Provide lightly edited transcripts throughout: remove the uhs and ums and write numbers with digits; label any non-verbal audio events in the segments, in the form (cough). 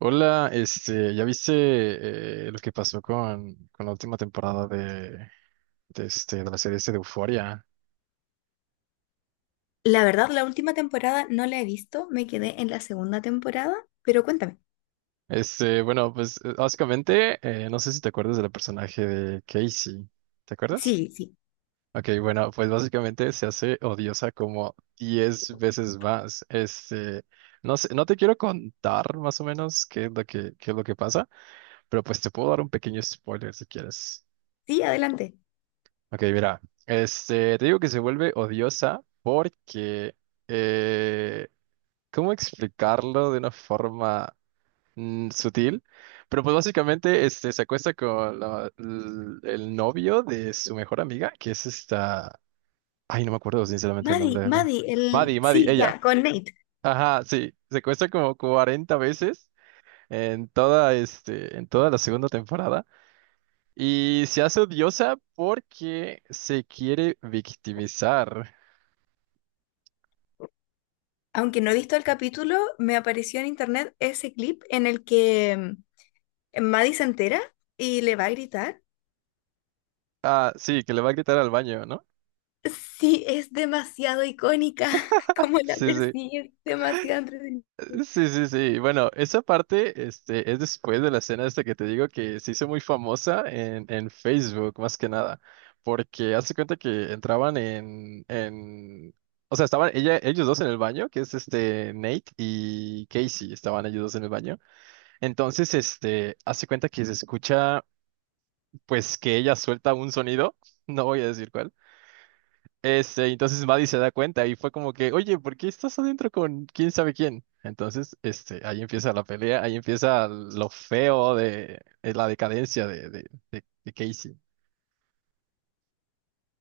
Hola, ¿ya viste lo que pasó con la última temporada de la serie de Euphoria? La verdad, la última temporada no la he visto, me quedé en la segunda temporada, pero cuéntame. Bueno, pues básicamente, no sé si te acuerdas del personaje de Casey, ¿te acuerdas? Sí, sí, Ok, bueno, pues básicamente se hace odiosa como 10 veces más. No sé, no te quiero contar más o menos qué es lo que pasa, pero pues te puedo dar un pequeño spoiler si quieres. sí, adelante. Ok, mira, te digo que se vuelve odiosa porque, eh, ¿cómo explicarlo de una forma sutil? Pero pues básicamente, se acuesta con el novio de su mejor amiga, que es esta, ay, no me acuerdo sinceramente el nombre Maddie, de la, Maddie, el... Maddie, Maddie, Sí, ella, ya, con Nate. ajá, sí, se acuesta como 40 veces en toda la segunda temporada. Y se hace odiosa porque se quiere victimizar. Aunque no he visto el capítulo, me apareció en internet ese clip en el que Maddie se entera y le va a gritar. Ah, sí, que le va a gritar al baño, ¿no? Sí, es demasiado icónica, (laughs) como la Sí, sí. persigue, es demasiado entretenida. Sí, sí, sí. Bueno, esa parte, es después de la escena esta que te digo que se hizo muy famosa en Facebook, más que nada. Porque hace cuenta que entraban o sea, estaban ella, ellos dos en el baño, que es este Nate y Casey, estaban ellos dos en el baño. Entonces, hace cuenta que se escucha, pues, que ella suelta un sonido, (laughs) no voy a decir cuál. Entonces Maddie se da cuenta y fue como que, oye, ¿por qué estás adentro con quién sabe quién? Entonces, ahí empieza la pelea, ahí empieza lo feo de la decadencia de Casey.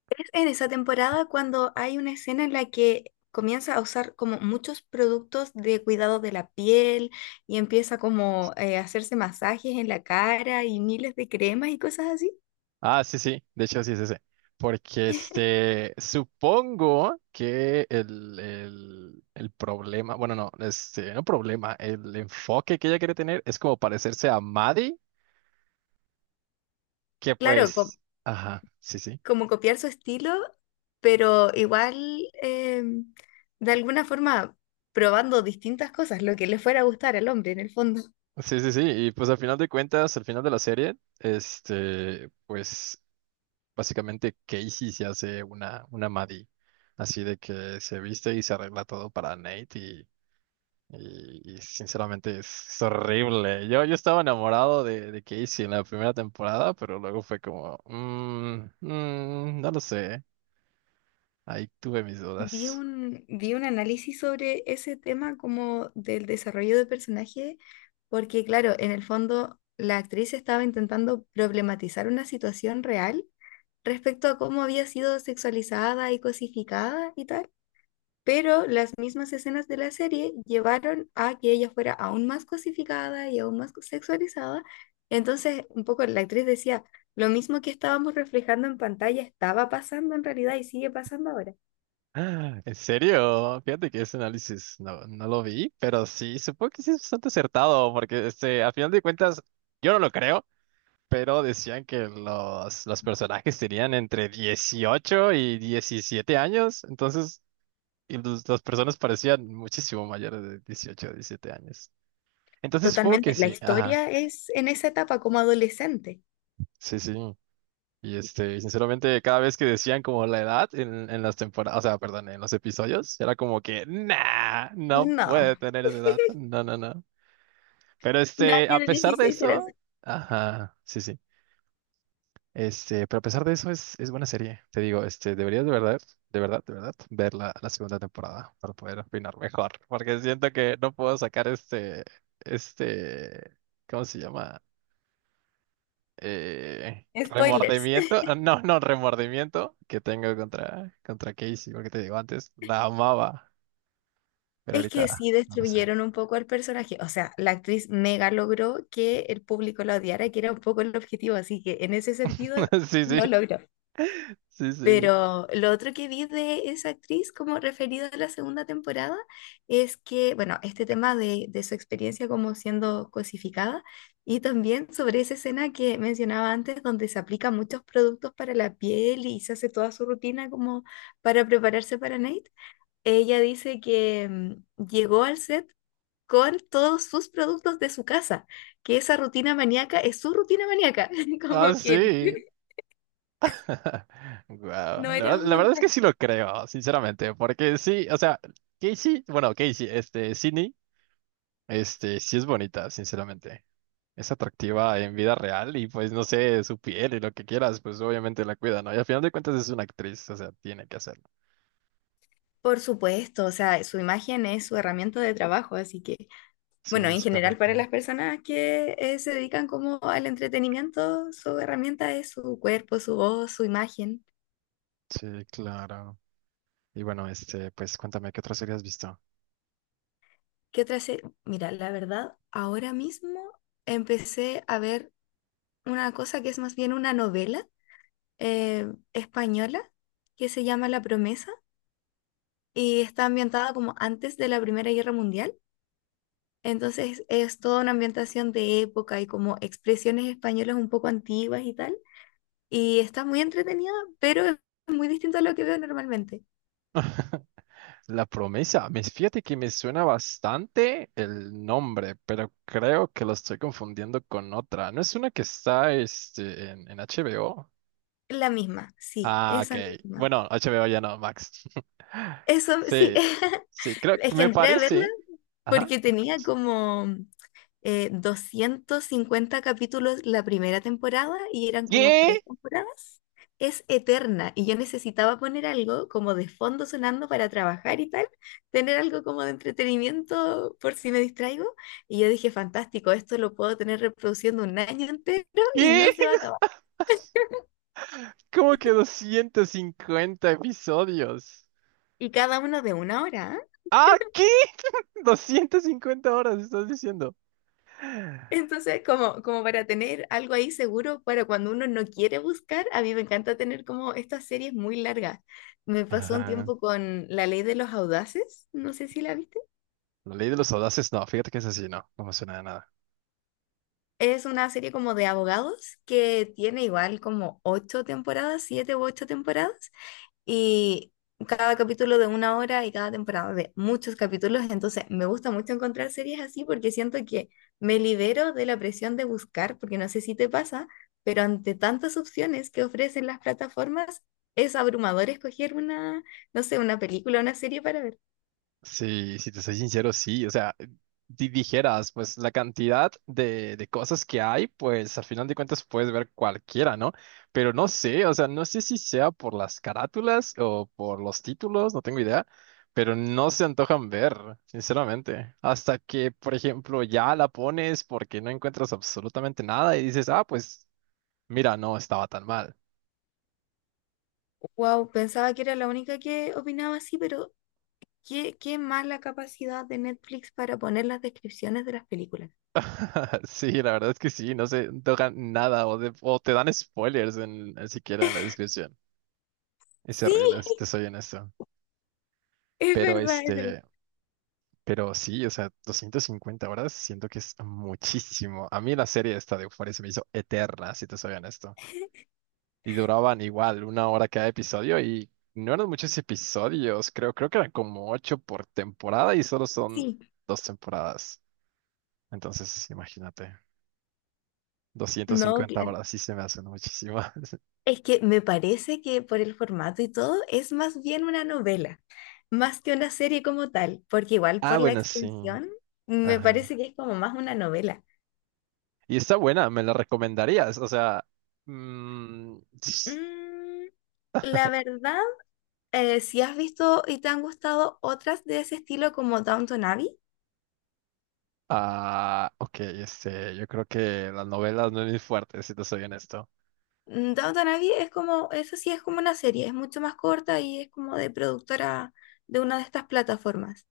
Es en esa temporada cuando hay una escena en la que comienza a usar como muchos productos de cuidado de la piel y empieza como a hacerse masajes en la cara y miles de cremas y cosas así. Ah, sí, sí, de hecho sí es ese. Porque supongo que el problema, bueno, no, no problema, el enfoque que ella quiere tener es como parecerse a Maddie, que Claro, pues, ajá, sí, sí. como copiar su estilo, pero igual eh, de alguna forma probando distintas cosas, lo que le fuera a gustar al hombre en el fondo. Sí, sí, sí. Y pues al final de cuentas, al final de la serie, pues básicamente Casey se hace una Maddie. Así de que se viste y se arregla todo para Nate y, y sinceramente es horrible. Yo estaba enamorado de Casey en la primera temporada, pero luego fue como, " no lo sé. Ahí tuve mis Vi dudas. un, vi un análisis sobre ese tema como del desarrollo de personaje, porque claro, en el fondo la actriz estaba intentando problematizar una situación real respecto a cómo había sido sexualizada y cosificada y tal, pero las mismas escenas de la serie llevaron a que ella fuera aún más cosificada y aún más sexualizada. Entonces, un poco la actriz decía, lo mismo que estábamos reflejando en pantalla estaba pasando en realidad y sigue pasando ahora. Ah, ¿en serio? Fíjate que ese análisis no lo vi, pero sí, supongo que sí es bastante acertado, porque a final de cuentas, yo no lo creo, pero decían que los personajes tenían entre 18 y 17 años. Entonces y las personas parecían muchísimo mayores de 18 o 17 años. Entonces supongo que Totalmente. La sí, ajá, historia es en esa etapa como adolescente. sí, sí. Y y sinceramente, cada vez que decían como la edad en las temporadas, o sea, perdón, en los episodios, era como que, nah, no No, puede tener esa edad. No, no, no. Pero nadie a de pesar de 16 era así. eso, ajá, sí, sí. Pero a pesar de eso es buena serie. Te digo, deberías de verdad, de verdad, de verdad, ver la segunda temporada para poder opinar mejor. Porque siento que no puedo sacar este, ¿cómo se llama? Spoilers. Remordimiento, (laughs) ah, no, no, remordimiento que tengo contra Casey, porque te digo antes, la amaba, pero Es que ahorita sí no lo sé. destruyeron un poco al personaje. O sea, la actriz mega logró que el público la odiara, que era un poco el objetivo. Así que en ese sentido (laughs) Sí, sí, lo logró. sí, sí. Pero lo otro que vi de esa actriz como referido a la segunda temporada es que, bueno, este tema de su experiencia como siendo cosificada y también sobre esa escena que mencionaba antes donde se aplica muchos productos para la piel y se hace toda su rutina como para prepararse para Nate. Ella dice que llegó al set con todos sus productos de su casa, que esa rutina maníaca es su rutina maníaca, (laughs) Ah, como que sí. (laughs) Guau, no la era verdad, un la verdad es que montaje. sí lo creo, sinceramente, porque sí, o sea, Casey, bueno, Casey, Sydney, sí es bonita, sinceramente. Es atractiva en vida real y pues no sé, su piel y lo que quieras, pues obviamente la cuida, ¿no? Y al final de cuentas es una actriz, o sea, tiene que hacerlo. Por supuesto, o sea, su imagen es su herramienta de trabajo, así que, Sí, bueno, en es general para correcto. las personas que se dedican como al entretenimiento, su herramienta es su cuerpo, su voz, su imagen. Sí, claro. Y bueno, pues cuéntame qué otra serie has visto. ¿Qué otra Mira, la verdad, ahora mismo empecé a ver una cosa que es más bien una novela eh, española que se llama La Promesa y está ambientada como antes de la Primera Guerra Mundial. Entonces es toda una ambientación de época y como expresiones españolas un poco antiguas y tal. Y está muy entretenida, pero es muy distinto a lo que veo normalmente. (laughs) La Promesa. Me fíjate que me suena bastante el nombre, pero creo que lo estoy confundiendo con otra. ¿No es una que está en HBO? La misma, sí, Ah, ok. esa misma. Bueno, HBO ya no, Max. (laughs) Eso, sí, Sí, (laughs) sí, creo que es que me entré a verla parece. Ajá. porque tenía como 250 capítulos la primera temporada y eran como ¿Qué? tres temporadas. Es eterna y yo necesitaba poner algo como de fondo sonando para trabajar y tal, tener algo como de entretenimiento por si me distraigo. Y yo dije, fantástico, esto lo puedo tener reproduciendo un año entero y ¿Qué? no se va a acabar. (laughs) ¿Cómo que 250 episodios? Y cada uno de una hora. ¡Ah, qué! (laughs) 250 horas, estás diciendo. Entonces, como para tener algo ahí seguro para cuando uno no quiere buscar, a mí me encanta tener como estas series muy largas. Me pasó un Ajá. tiempo con La Ley de los Audaces, no sé si la viste. La Ley de los Audaces, no, fíjate que es así, no, no me suena de nada. Es una serie como de abogados que tiene igual como ocho temporadas, siete u ocho temporadas, y cada capítulo de una hora y cada temporada de muchos capítulos, entonces me gusta mucho encontrar series así porque siento que me libero de la presión de buscar, porque no sé si te pasa, pero ante tantas opciones que ofrecen las plataformas, es abrumador escoger una, no sé, una película, una serie para ver. Sí, si te soy sincero, sí. O sea, dijeras, pues la cantidad de cosas que hay, pues al final de cuentas puedes ver cualquiera, ¿no? Pero no sé, o sea, no sé si sea por las carátulas o por los títulos, no tengo idea, pero no se antojan ver, sinceramente. Hasta que, por ejemplo, ya la pones porque no encuentras absolutamente nada y dices, ah, pues mira, no estaba tan mal. Wow, pensaba que era la única que opinaba así, pero qué mala capacidad de Netflix para poner las descripciones de las películas. (laughs) Sí, la verdad es que sí, no se tocan nada o, o te dan spoilers en siquiera en la descripción. Es Sí, horrible, si te soy honesto. es Pero verdad, es verdad. Pero sí, o sea, 250 horas siento que es muchísimo. A mí la serie esta de Euphoria se me hizo eterna, si te soy honesto. Y duraban igual una hora cada episodio y no eran muchos episodios, creo, que eran como ocho por temporada y solo son Sí, dos temporadas. Entonces, imagínate, no, 250 claro. horas sí se me hacen muchísimo. Es que me parece que por el formato y todo es más bien una novela, más que una serie como tal, porque igual Ah, por la bueno, sí. extensión me Ajá. parece que es como más una novela. Y está buena, me la recomendarías. O sea, mm, s- Mm, la verdad, si has visto y te han gustado otras de ese estilo como Downton Abbey, ok, yo creo que las novelas no es mi fuerte, si te soy honesto. Downton Abbey es como, eso sí es como una serie, es mucho más corta y es como de productora de una de estas plataformas.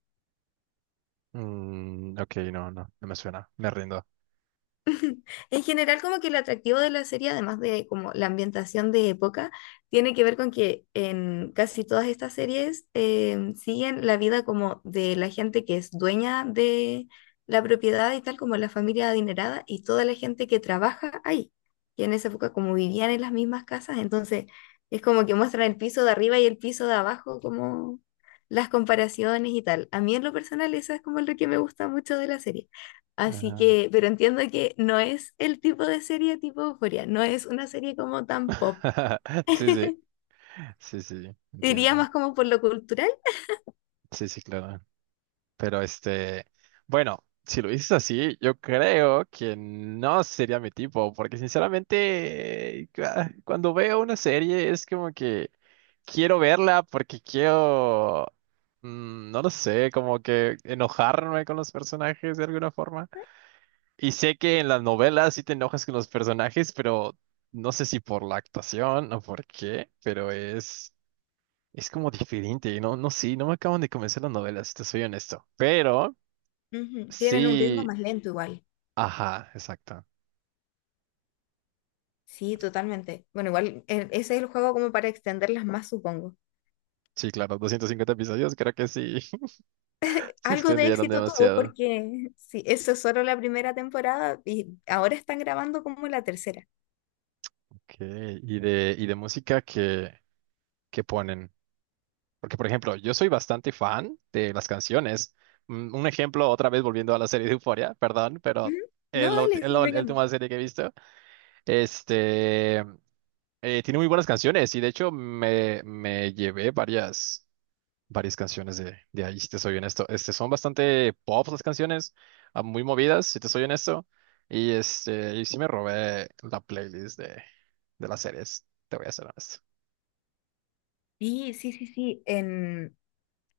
Ok, no, no, no me suena, me rindo. (laughs) En general, como que el atractivo de la serie, además de como la ambientación de época, tiene que ver con que en casi todas estas series siguen la vida como de la gente que es dueña de la propiedad y tal, como la familia adinerada y toda la gente que trabaja ahí. Y en esa época como vivían en las mismas casas, entonces es como que muestran el piso de arriba y el piso de abajo, como las comparaciones y tal. A mí en lo personal, eso es como lo que me gusta mucho de la serie. Así Ajá. que, pero entiendo que no es el tipo de serie tipo Euphoria, no es una serie como tan pop. (laughs) Sí, sí, sí, sí, Diría entiendo. más como por lo cultural. Sí, sí, claro. Pero bueno, si lo dices así, yo creo que no sería mi tipo, porque sinceramente, cuando veo una serie es como que quiero verla porque quiero, no lo sé, como que enojarme con los personajes de alguna forma. Y sé que en las novelas sí te enojas con los personajes, pero no sé si por la actuación o por qué, pero es... Es como diferente, no, no, sí, no me acaban de convencer las novelas, si te soy honesto. Pero Ujú, tienen un ritmo sí, más lento igual. ajá, exacto. Sí, totalmente. Bueno, igual ese es el juego como para extenderlas más, supongo. Sí, claro, 250 episodios, creo que sí, (laughs) se Algo de extendieron éxito tuvo demasiado. porque sí, eso es solo la primera temporada y ahora están grabando como la tercera. Ok, y de música que ponen. Porque, por ejemplo, yo soy bastante fan de las canciones. Un ejemplo, otra vez volviendo a la serie de Euphoria, perdón, pero Ujú. No, dale, es sí, la, me la encanta. última serie que he visto. Este, Tiene muy buenas canciones y de hecho me llevé varias. Varias canciones de ahí, si te soy honesto. Son bastante pop las canciones, muy movidas, si te soy honesto. Y y sí me robé la playlist de las series, te voy a ser honesto. Sí, sí, sí, sí. En,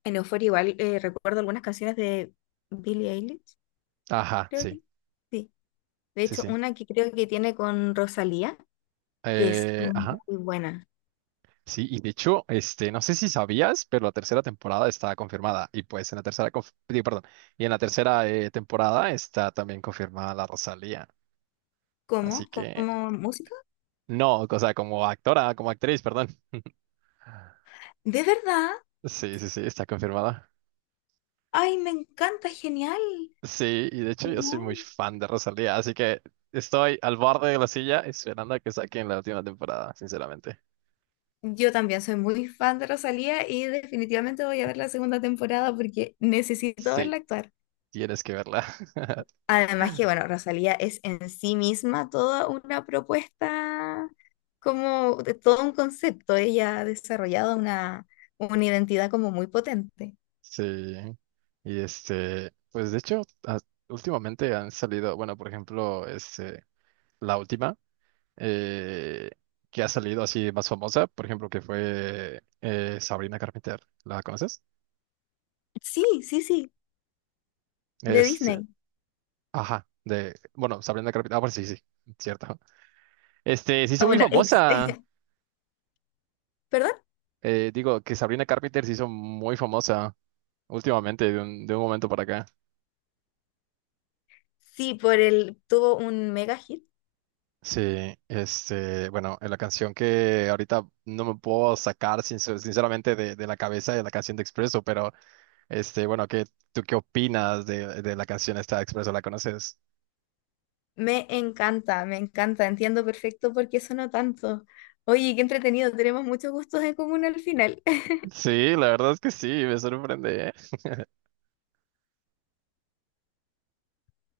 en Euphoria igual recuerdo algunas canciones de Billie Eilish, Ajá, creo sí, que. Sí. De sí, hecho, sí. una que creo que tiene con Rosalía, que es Ajá. muy buena. Sí, y de hecho, no sé si sabías, pero la tercera temporada está confirmada. Y pues en la tercera, digo, perdón, y en la tercera temporada está también confirmada la Rosalía. ¿Cómo? Así que, ¿Como música? no, o sea, como actora, como actriz, perdón. ¿De verdad? Sí, sí, sí, está confirmada. ¡Ay, me encanta! ¡Genial! Sí, y de hecho yo soy muy ¡Genial! fan de Rosalía, así que estoy al borde de la silla esperando a que saquen la última temporada, sinceramente. Yo también soy muy fan de Rosalía y definitivamente voy a ver la segunda temporada porque necesito Sí, verla actuar. tienes que verla. (laughs) Además que, bueno, Rosalía es en sí misma toda una propuesta, como de todo un concepto. Ella ha desarrollado una identidad como muy potente. Sí. Y pues de hecho, a- últimamente han salido, bueno, por ejemplo, la última eh, que ha salido así más famosa, por ejemplo, que fue Sabrina Carpenter. ¿La conoces? Sí, sí, sí, de Este, Disney. ajá, bueno, Sabrina Carpenter. Ah, pues sí, sí, cierto. Se Ah, hizo muy bueno, famosa. (laughs) ¿Perdón? Digo que Sabrina Carpenter se hizo muy famosa últimamente, de un momento para acá. Sí, por el, tuvo un mega hit. Sí, bueno, en la canción que ahorita no me puedo sacar sinceramente de la cabeza de la canción de Expreso, pero bueno, ¿ tú qué opinas de la canción esta de Expreso? ¿La conoces? Me encanta, entiendo perfecto por qué sonó tanto. Oye, qué entretenido, tenemos muchos gustos en común al final. Sí, la verdad es que sí, me sorprende.